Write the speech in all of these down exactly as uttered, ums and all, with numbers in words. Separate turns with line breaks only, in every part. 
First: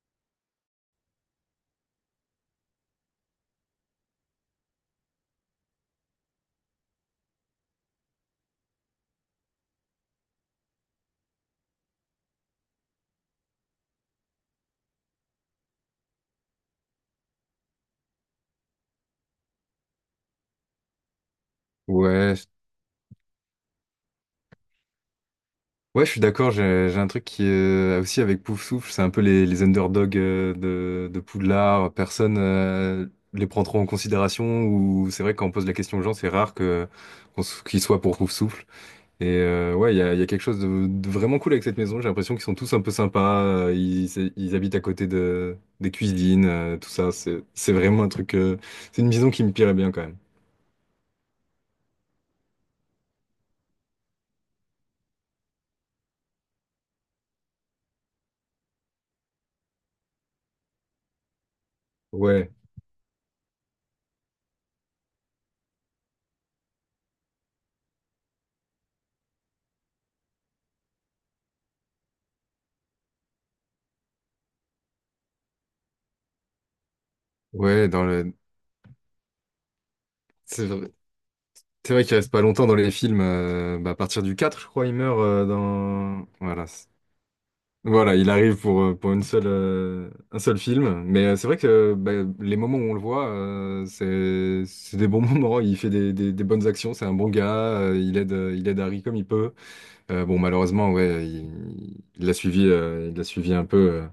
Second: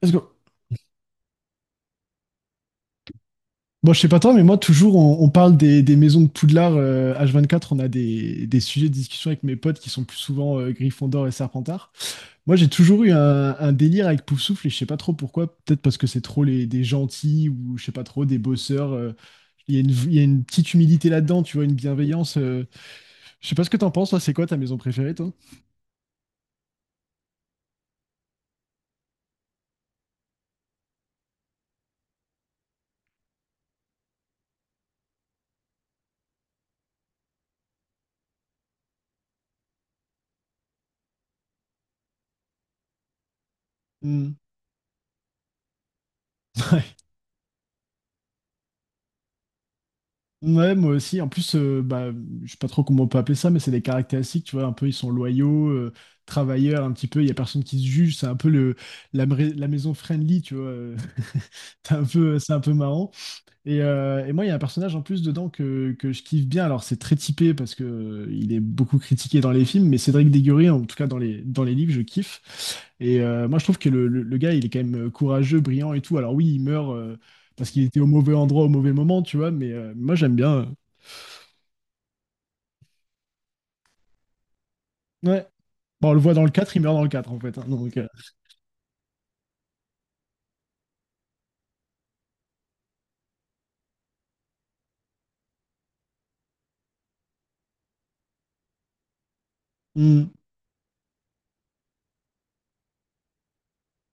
Let's go. Bon, je sais pas toi, mais moi, toujours, on, on parle des, des maisons de Poudlard euh, H vingt-quatre. On a des, des sujets de discussion avec mes potes qui sont plus souvent euh, Gryffondor et Serpentard. Moi, j'ai toujours eu un, un délire avec Poufsouffle et je sais pas trop pourquoi. Peut-être parce que c'est trop les, des gentils ou je sais pas trop, des bosseurs. euh, Il y, a une il y a une petite humilité là-dedans, tu vois, une
Ouais,
bienveillance. euh. Je sais pas ce que t'en penses, toi. C'est quoi ta maison préférée, toi?
ouais, je suis d'accord. J'ai j'ai un truc qui euh, aussi avec Pouf Souffle, c'est un peu les, les underdogs euh, de, de Poudlard. Personne euh, les prend trop en considération. Ou c'est vrai que quand on pose la question aux gens, c'est rare que qu'on s- qu'ils soient pour Pouf Souffle. Et euh, ouais, il y a, il y a quelque chose de, de vraiment cool avec cette maison. J'ai l'impression qu'ils sont tous un peu sympas. euh, Ils,
Hmm.
ils habitent à côté de des cuisines, euh,
Ouais.
tout ça. C'est c'est vraiment un truc. euh, C'est une maison qui me plairait bien quand même.
Ouais, moi aussi. En plus, euh, bah, je sais pas trop comment on peut appeler ça, mais c'est des caractéristiques, tu vois, un peu, ils sont loyaux, euh, travailleurs, un petit peu, il y a personne qui se juge, c'est un peu le, la, mra- la maison friendly, tu vois. euh, c'est un peu,
Ouais,
c'est un peu marrant. Et, euh, et moi, il y a un personnage en plus dedans que, que je kiffe bien. Alors, c'est très typé parce que euh, il est beaucoup critiqué dans les films, mais Cédric Déguerré, en tout cas dans les, dans les livres, je kiffe. Et euh, moi, je trouve que le, le- le gars, il est quand même euh, courageux, brillant et tout. Alors oui, il meurt euh, parce qu'il
ouais,
était
dans
au mauvais
le.
endroit au mauvais moment, tu vois, mais euh, moi, j'aime bien. euh.
C'est vrai qu'il reste pas longtemps dans les films. Euh, bah, à partir du quatre, je crois, il meurt euh,
Ouais. Bon, on le
dans...
voit dans le
Voilà.
quatre, il
c'est-
meurt dans le quatre en fait, hein, donc, euh,
Voilà, il arrive pour, euh, pour une seule, euh, un seul film. Mais euh, c'est vrai que euh, bah, les moments où on le voit, euh, c'est, c'est des bons moments. Il fait des, des- des bonnes actions, c'est un bon gars. Euh, il aide, euh, il aide Harry comme il peut. Euh,
hmm.
bon, malheureusement, ouais, il il l'a suivi, euh, il l'a suivi un peu euh,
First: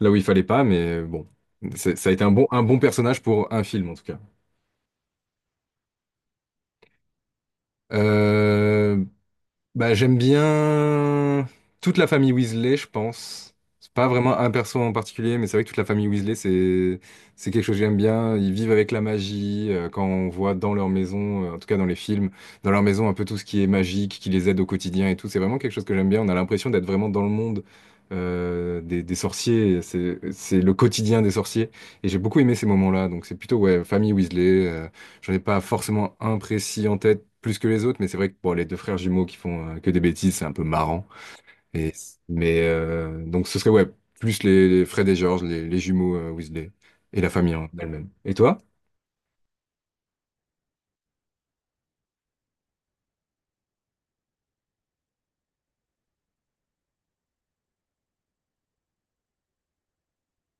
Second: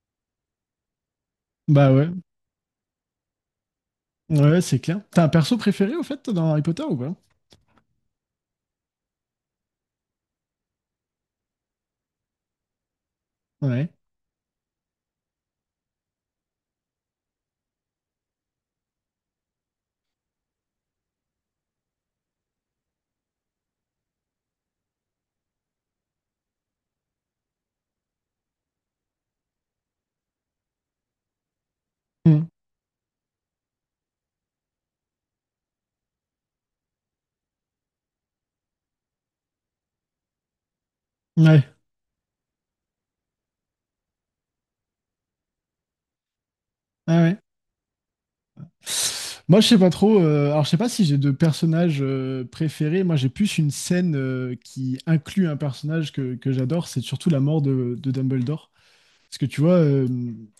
là où il fallait pas. Mais euh, bon,
Bah
c'est-
ouais,
ça a été un bon, un bon personnage pour un film, en tout cas.
ouais, c'est clair. T'as un perso préféré, au fait, dans Harry Potter ou pas?
Euh, Bah, j'aime bien toute la famille Weasley, je pense.
Ouais.
C'est pas vraiment un perso en particulier, mais c'est vrai que toute la famille Weasley, c'est c'est quelque chose que j'aime bien. Ils vivent avec la magie. Euh, quand on voit dans leur maison, euh, en tout cas dans les films, dans leur maison, un peu tout ce qui est magique, qui les aide au quotidien et tout. C'est vraiment quelque chose que j'aime bien. On a l'impression d'être vraiment dans le monde euh, des, des sorciers. C'est c'est le quotidien des sorciers. Et j'ai beaucoup
Hmm.
aimé ces moments-là. Donc c'est plutôt ouais, famille Weasley. euh, J'en ai pas forcément un précis en tête plus que les autres, mais c'est vrai que bon, les deux frères jumeaux qui font euh, que des bêtises, c'est un peu marrant.
Ouais.
Et, mais euh, donc ce serait ouais, plus les, les Fred et George, les, les jumeaux euh, Weasley
Ah
et la
ouais.
famille en elle-même. Et toi?
Moi, je sais pas trop. Euh, alors, je sais pas si j'ai de personnages euh, préférés. Moi, j'ai plus une scène euh, qui inclut un personnage que, que j'adore. C'est surtout la mort de, de Dumbledore. Parce que tu vois, euh,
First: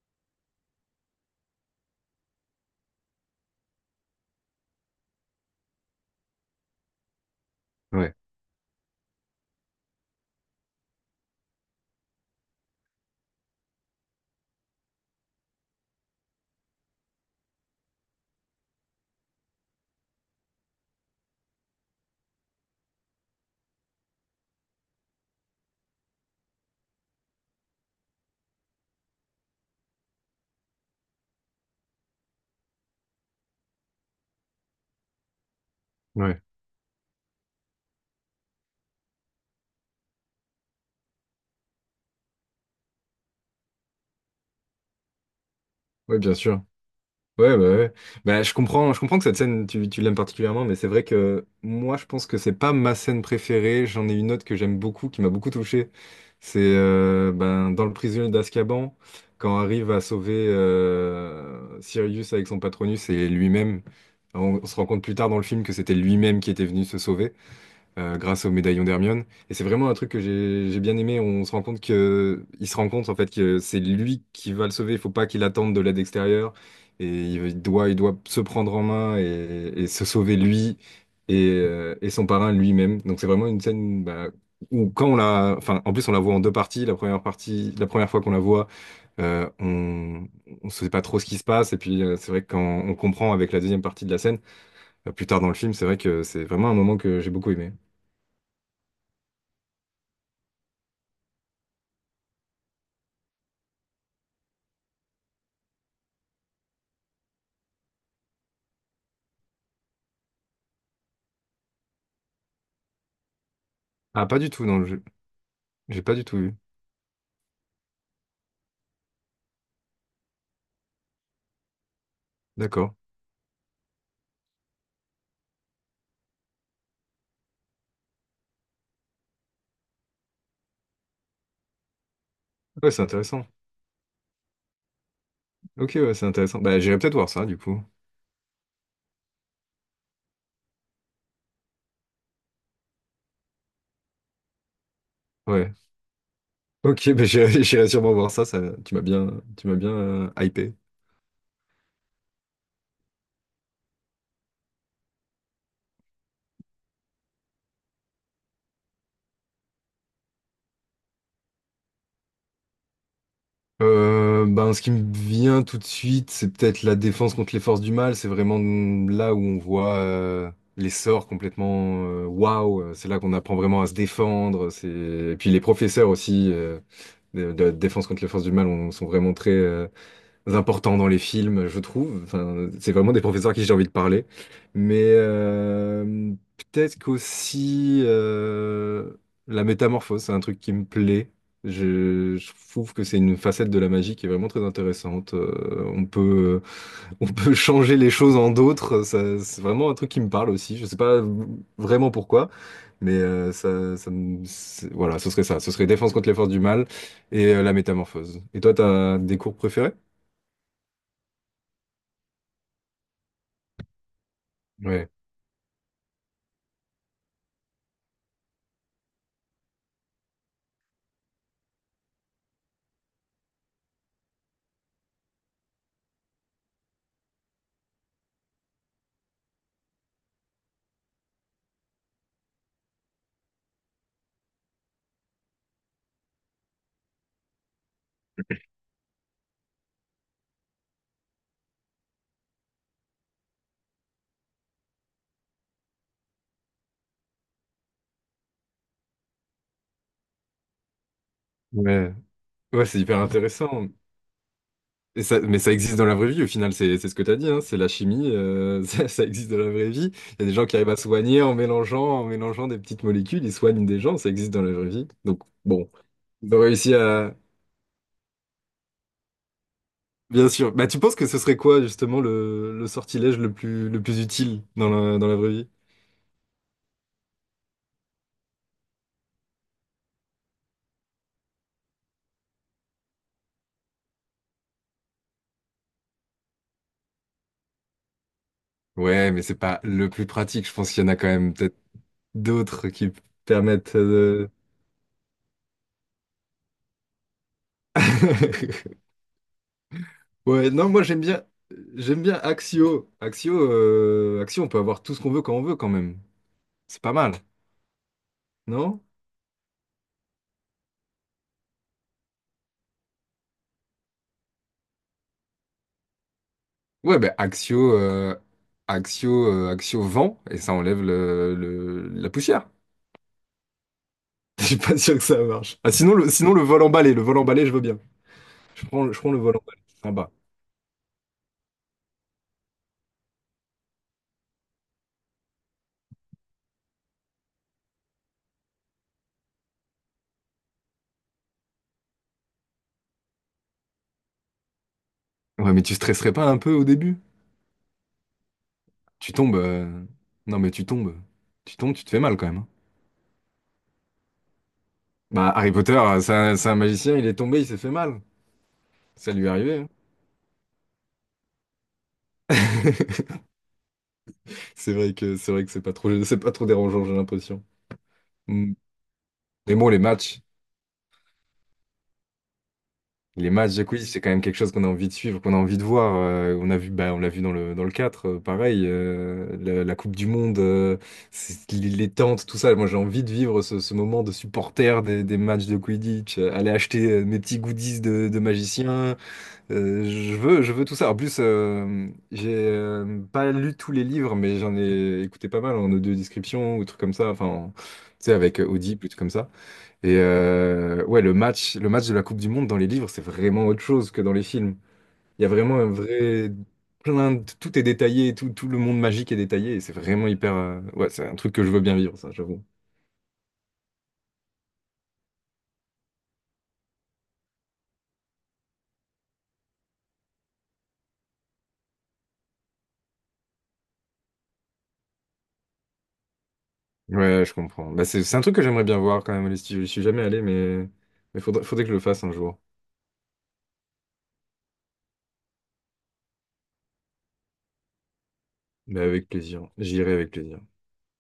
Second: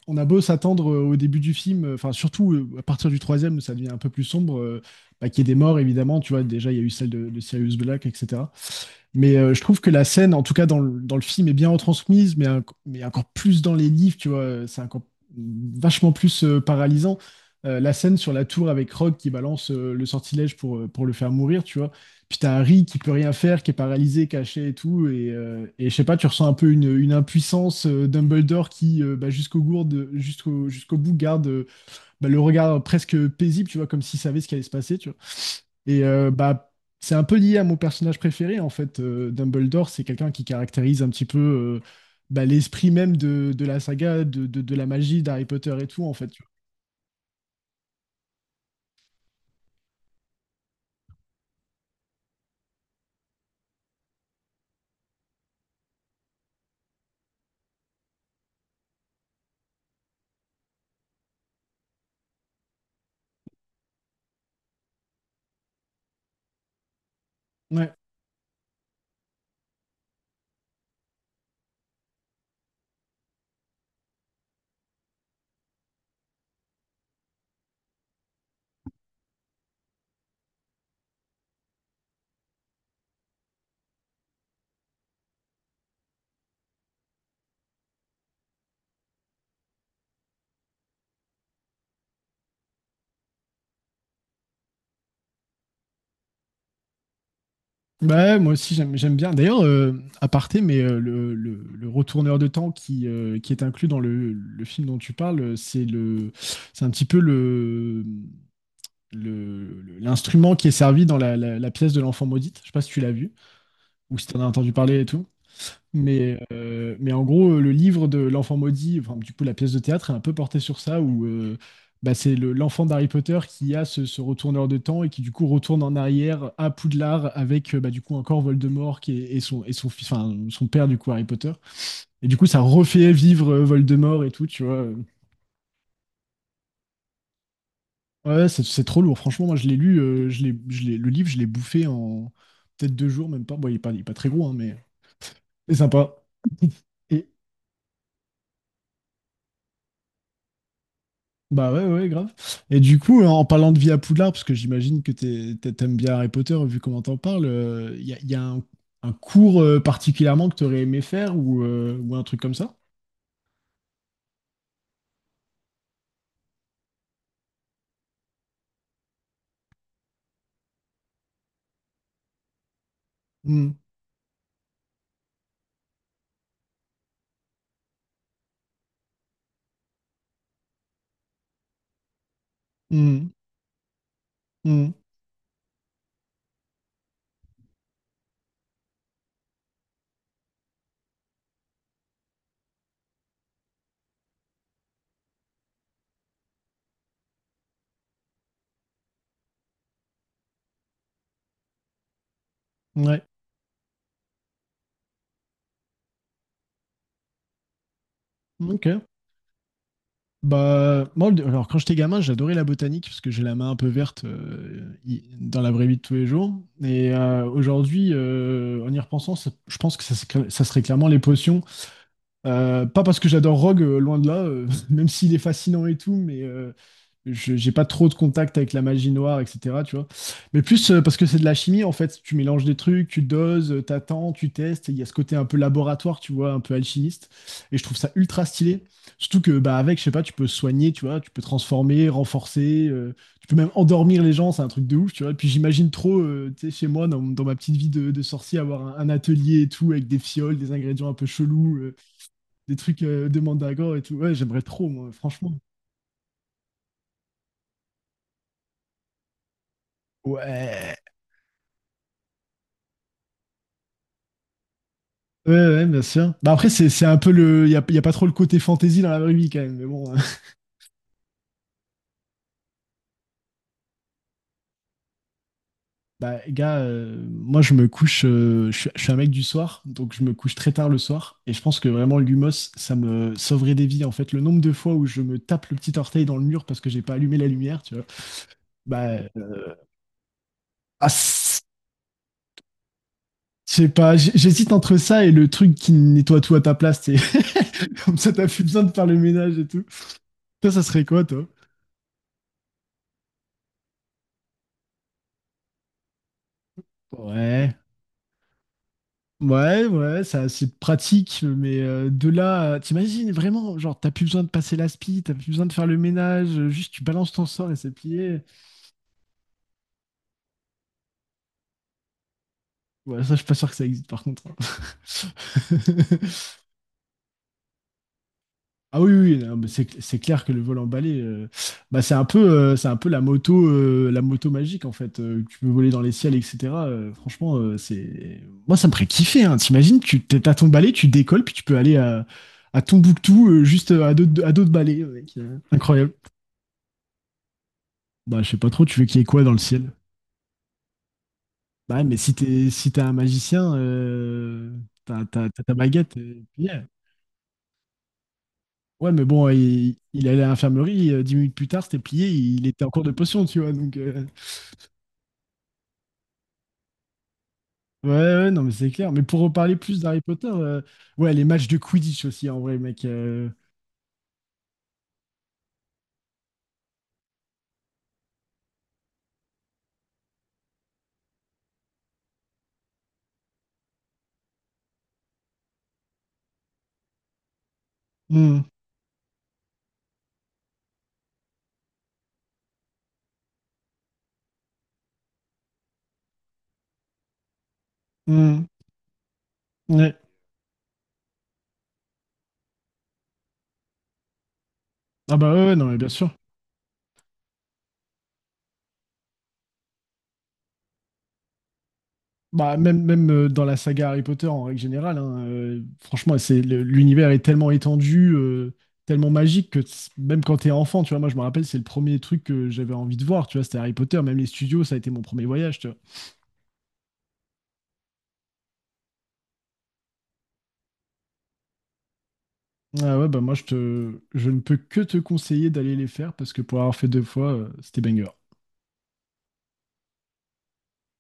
on a beau s'attendre euh, au début du film, euh, enfin, surtout euh, à partir du troisième, ça devient un peu plus sombre, euh, bah, qu'il y ait des morts, évidemment. Tu vois, déjà, il y a eu celle de, de Sirius Black,
Ouais,
et cetera. Mais euh, je trouve que la scène, en tout cas dans le, dans le film, est bien retransmise, mais, un- mais encore plus dans les livres, tu vois, euh, c'est encore vachement plus euh, paralysant. Euh, la scène sur la tour avec Rogue qui balance euh, le sortilège pour, euh, pour le faire mourir, tu vois. Puis t'as Harry qui peut rien faire, qui est paralysé, caché et tout. Et, euh, et je sais pas, tu ressens un peu une, une impuissance. euh, Dumbledore qui, euh, bah, jusqu'au gourde, jusqu'au jusqu'au bout, garde euh, bah, le regard presque paisible, tu vois, comme s'il savait ce qui allait se passer, tu vois. Et euh,
ouais,
bah, c'est un peu lié à mon personnage préféré, en fait. Euh, Dumbledore, c'est quelqu'un qui caractérise un petit peu euh, bah, l'esprit même de, de la saga, de, de- de la magie d'Harry Potter et tout, en
ouais,
fait.
bien
Tu
sûr. Ouais, bah ouais. Bah, je comprends, je comprends que cette scène, tu, tu l'aimes particulièrement, mais c'est vrai que moi, je pense que c'est pas ma scène préférée. J'en ai une autre que j'aime beaucoup, qui m'a beaucoup touché. C'est euh, ben, dans le prisonnier d'Azkaban, quand arrive à sauver euh, Sirius avec son Patronus et lui-même. On, on se rend compte plus tard dans le film que c'était lui-même qui était venu se sauver
vois. Ouais.
euh, grâce au médaillon d'Hermione. Et c'est vraiment un truc que j'ai j'ai bien aimé. On se rend compte que il se rend compte en fait que c'est lui qui va le sauver. Il faut pas qu'il attende de l'aide extérieure. Et il doit, il doit se prendre en main et, et se sauver lui et, euh, et son parrain lui-même. Donc c'est vraiment une scène bah, où quand on la, enfin en plus on la voit en deux parties. La première partie, la première fois qu'on la voit, euh, on ne sait pas trop ce qui se passe. Et puis euh, c'est vrai que quand on comprend avec la deuxième partie de la scène euh, plus tard dans le film, c'est vrai que c'est vraiment un moment que j'ai beaucoup aimé.
Bah, ouais, moi aussi, j'aime, j'aime bien. D'ailleurs, euh, à aparté, mais euh, le, le- le retourneur de temps qui, euh, qui est inclus dans le, le film dont tu parles, euh, c'est le, c'est un petit peu le, le- le- l'instrument qui est servi dans la, la- la pièce de l'enfant maudite. Je sais pas si tu l'as vu ou
Ah,
si tu
pas
en as
du tout,
entendu
non, je-
parler et tout.
j'ai pas du tout
Mais,
vu.
euh, mais en gros, euh, le livre de l'enfant maudit, enfin, du coup, la pièce de théâtre est un peu portée sur ça, où euh, bah, c'est le- l'enfant
D'accord.
d'Harry Potter qui a ce, ce retourneur de temps et qui, du coup, retourne en arrière à Poudlard avec, euh, bah, du coup, encore Voldemort qui est- et, son, et son, fils- enfin, son père, du coup, Harry Potter. Et du coup, ça
Ouais, c'est
refait
intéressant.
vivre euh, Voldemort et tout, tu vois.
Ok, ouais, c'est intéressant. Bah, j'irai peut-être voir ça, du coup.
Ouais, ouais, c'est c'est trop lourd. Franchement, moi, je l'ai lu, euh, je l'ai, je l'ai- le livre, je l'ai bouffé en peut-être deux jours, même pas. Bon, il est pas, il est pas très gros, hein, mais
Ouais.
c'est sympa.
Ok, bah,
Et,
j'irai j'irai sûrement voir ça, ça, tu m'as bien, tu m'as bien euh, hypé.
Bah ouais, ouais, ouais, grave. Et du coup, en parlant de vie à Poudlard, parce que j'imagine que t'es- t'es- t'aimes bien Harry Potter, vu comment t'en parles, il y a, y a un, un cours euh, particulièrement que t'aurais aimé faire ou, euh, ou un truc comme ça?
Euh, ben, ce qui me vient tout de suite, c'est peut-être la défense contre les forces du mal. C'est vraiment là où on voit euh, les sorts complètement euh, waouh. euh, C'est là qu'on apprend
Hmm,
vraiment à se défendre. C'est... Et puis les professeurs aussi euh, de, de la défense contre les forces du mal on- sont vraiment très, euh, importants dans les films, je trouve. Enfin, c'est vraiment des
hmm,
professeurs à qui j'ai envie de parler.
hmm,
Mais euh, peut-être qu'aussi euh, la métamorphose, c'est un truc qui me plaît. Je, je trouve que c'est une facette de la magie qui est vraiment très intéressante. Euh, on peut, euh, on peut changer les choses en d'autres. Ça, c'est vraiment un truc qui me parle aussi. Je sais pas vraiment pourquoi, mais
ouais,
euh, ça, ça me- c'est- voilà, ce serait ça. Ce serait défense contre les forces du mal et euh, la métamorphose. Et toi,
ok.
t'as des cours préférés?
Bah, moi, le- alors quand j'étais gamin, j'adorais la botanique, parce que j'ai la main un peu verte euh,
Ouais.
y- dans la vraie vie de tous les jours. Et euh, aujourd'hui, euh, en y repensant, ça- je pense que ça, se- ça serait clairement les potions. Euh, pas parce que j'adore Rogue, euh, loin de là, euh, même s'il est fascinant et tout, mais euh, je- j'ai pas trop de contact avec la magie noire, et cetera. Tu vois. Mais plus euh, parce que c'est de la chimie, en fait. Tu mélanges des trucs, tu doses, euh, t'attends, tu testes. Il y a ce côté un peu laboratoire, tu vois, un peu alchimiste. Et je trouve ça ultra stylé. Surtout que bah, avec, je sais pas, tu peux soigner, tu vois, tu peux transformer, renforcer, euh, tu peux même endormir les gens, c'est un truc de ouf, tu vois. Et puis j'imagine trop, euh, tu sais, chez moi, dans, dans ma petite vie de, de sorcier, avoir un, un atelier et tout, avec des fioles, des ingrédients un peu chelous. euh,
Ouais,
Des
ouais, c'est
trucs
hyper
euh, de
intéressant.
Mandragore et tout. Ouais, j'aimerais trop, moi,
Et ça,
franchement.
mais ça existe dans la vraie vie, au final, c'est c'est ce que tu as dit, hein, c'est la chimie, euh, ça, ça existe dans la vraie vie. Il y a des gens qui arrivent
Ouais.
à soigner en mélangeant, en mélangeant des petites molécules, ils soignent des gens, ça existe dans la vraie vie. Donc,
Ouais, ouais,
bon,
bien sûr. Bah
ils ont
après, c'est
réussi
c'est un peu
à...
le. Il n'y a, y a pas trop le côté fantasy dans la vraie vie quand même. Mais bon,
Bien sûr. Bah, tu penses que ce serait quoi, justement, le, le sortilège le plus, le plus utile dans la, dans la vraie vie?
bah, gars, euh, moi, je me couche. Euh, je, suis, je suis un mec du soir, donc je me couche très tard le soir. Et je pense que vraiment, l'humos, ça me sauverait des vies. En fait, le nombre de fois où je me tape le petit orteil dans le mur parce que j'ai pas allumé la lumière, tu vois. Bah,
Ouais, mais c'est
euh,
pas le plus pratique, je pense qu'il y
ah,
en a quand même
c'est-
peut-être d'autres qui
je sais
permettent
pas. j'-
de...
J'hésite entre ça et le truc qui nettoie tout à ta place. Tu sais. Comme ça, t'as plus besoin de faire le ménage et tout.
Ouais,
Toi, ça
non, moi
serait
j'aime
quoi,
bien,
toi?
j'aime bien Axio. Axio, euh, Axio, on peut avoir tout ce qu'on veut quand on veut quand même. C'est pas mal,
Ouais.
non?
Ouais, ouais, ça, c'est pratique, mais euh, de là, à- t'imagines vraiment, genre, t'as plus besoin de passer l'aspi, t'as plus besoin de faire le ménage, euh, juste tu
Ouais,
balances
ben
ton sort et c'est
Axio, euh,
plié.
Axio, euh, Axio vent et ça enlève le, le- la poussière.
Ouais, ça, je suis pas sûr que ça existe, par contre,
Je suis pas sûr que ça
hein.
marche. Ah, sinon le, sinon le vol emballé, le vol emballé, je veux bien. Je
Ah
prends,
oui,
je prends
oui,
le vol
non, mais
emballé,
c'est
c'est
c'est
sympa.
clair que le vol emballé, euh, bah c'est un peu, euh, c'est un peu la moto, euh, la moto magique en fait. euh, Que tu peux voler dans les ciels, et cetera euh, Franchement, euh, c'est, moi ça me ferait kiffer. Hein. T'imagines, tu t'es- t'as ton balai, tu décolles, puis tu peux aller à, à Tombouctou euh, juste euh, à dos de, à dos de balai, mec. Euh,
Ouais, mais tu
incroyable.
stresserais pas un peu au début?
Bah je sais pas trop, tu veux qu'il y ait
Tu
quoi dans
tombes.
le ciel?
Euh, Non, mais tu tombes. Tu tombes,
Bah
tu te
mais
fais
si
mal quand même. Hein.
t'es, si t'es un magicien, euh, t'as, t'as-
Bah
t'as
Harry
ta
Potter,
baguette.
euh, c'est
Euh,
un, c'est un
yeah.
magicien, il est tombé, il s'est fait mal.
Ouais, mais
Ça lui
bon,
est arrivé.
il, il allait à l'infirmerie, euh, dix minutes plus tard, c'était plié, il était en
Hein.
cours de potion, tu vois, donc... euh,
C'est vrai que c'est vrai que c'est pas trop c'est pas trop dérangeant, j'ai l'impression.
Ouais, ouais, non, mais
Mm.
c'est clair. Mais pour reparler
Mais bon, les
plus d'Harry
matchs,
Potter, euh, ouais, les matchs de Quidditch aussi, en vrai, mec. Euh,
les matchs de quiz, c'est quand même quelque chose qu'on a envie de suivre, qu'on a envie de voir. Euh, on a vu, bah, on l'a vu dans le dans le quatre euh, pareil, euh, la, la Coupe du Monde, euh, c'est- les les tentes, tout ça. Moi, j'ai envie de vivre ce, ce moment de supporter des, des matchs de Quidditch, euh, aller acheter euh, mes petits goodies de, de
hmm,
magicien, Euh, je veux, je veux tout ça. En plus, euh, j'ai euh, pas lu tous les livres, mais j'en ai écouté pas mal en audio description ou trucs comme ça. Enfin, tu sais, avec
hmm,
Audible ou trucs comme ça.
ouais.
Et euh, ouais, le match, le match de la Coupe du Monde dans les livres, c'est vraiment autre chose que dans les films.
Ah
Il y a
bah ouais, ouais,
vraiment
non,
un
mais bien sûr.
vrai plein de- tout est détaillé, tout, tout le monde magique est détaillé. Et c'est vraiment hyper. euh, Ouais, c'est un truc que je veux bien vivre, ça, j'avoue.
Bah, même, même euh, dans la saga Harry Potter, en règle générale, hein, euh, franchement, c'est, le- l'univers est tellement étendu, euh, tellement magique que t's- même quand t'es enfant, tu vois, moi, je me rappelle, c'est le premier truc que j'avais envie de voir, tu vois, c'était Harry Potter. Même les studios, ça a été mon premier voyage, tu vois.
Ouais, je comprends. Bah, c'est, c'est un truc que j'aimerais bien voir quand même. Je suis je suis jamais allé, mais mais faudrait, faudrait que je le fasse un jour.
Ah ouais, bah moi, je te, je ne peux que te conseiller d'aller les faire parce que pour avoir fait deux fois, euh, c'était banger.
Mais avec plaisir. J'irai avec plaisir.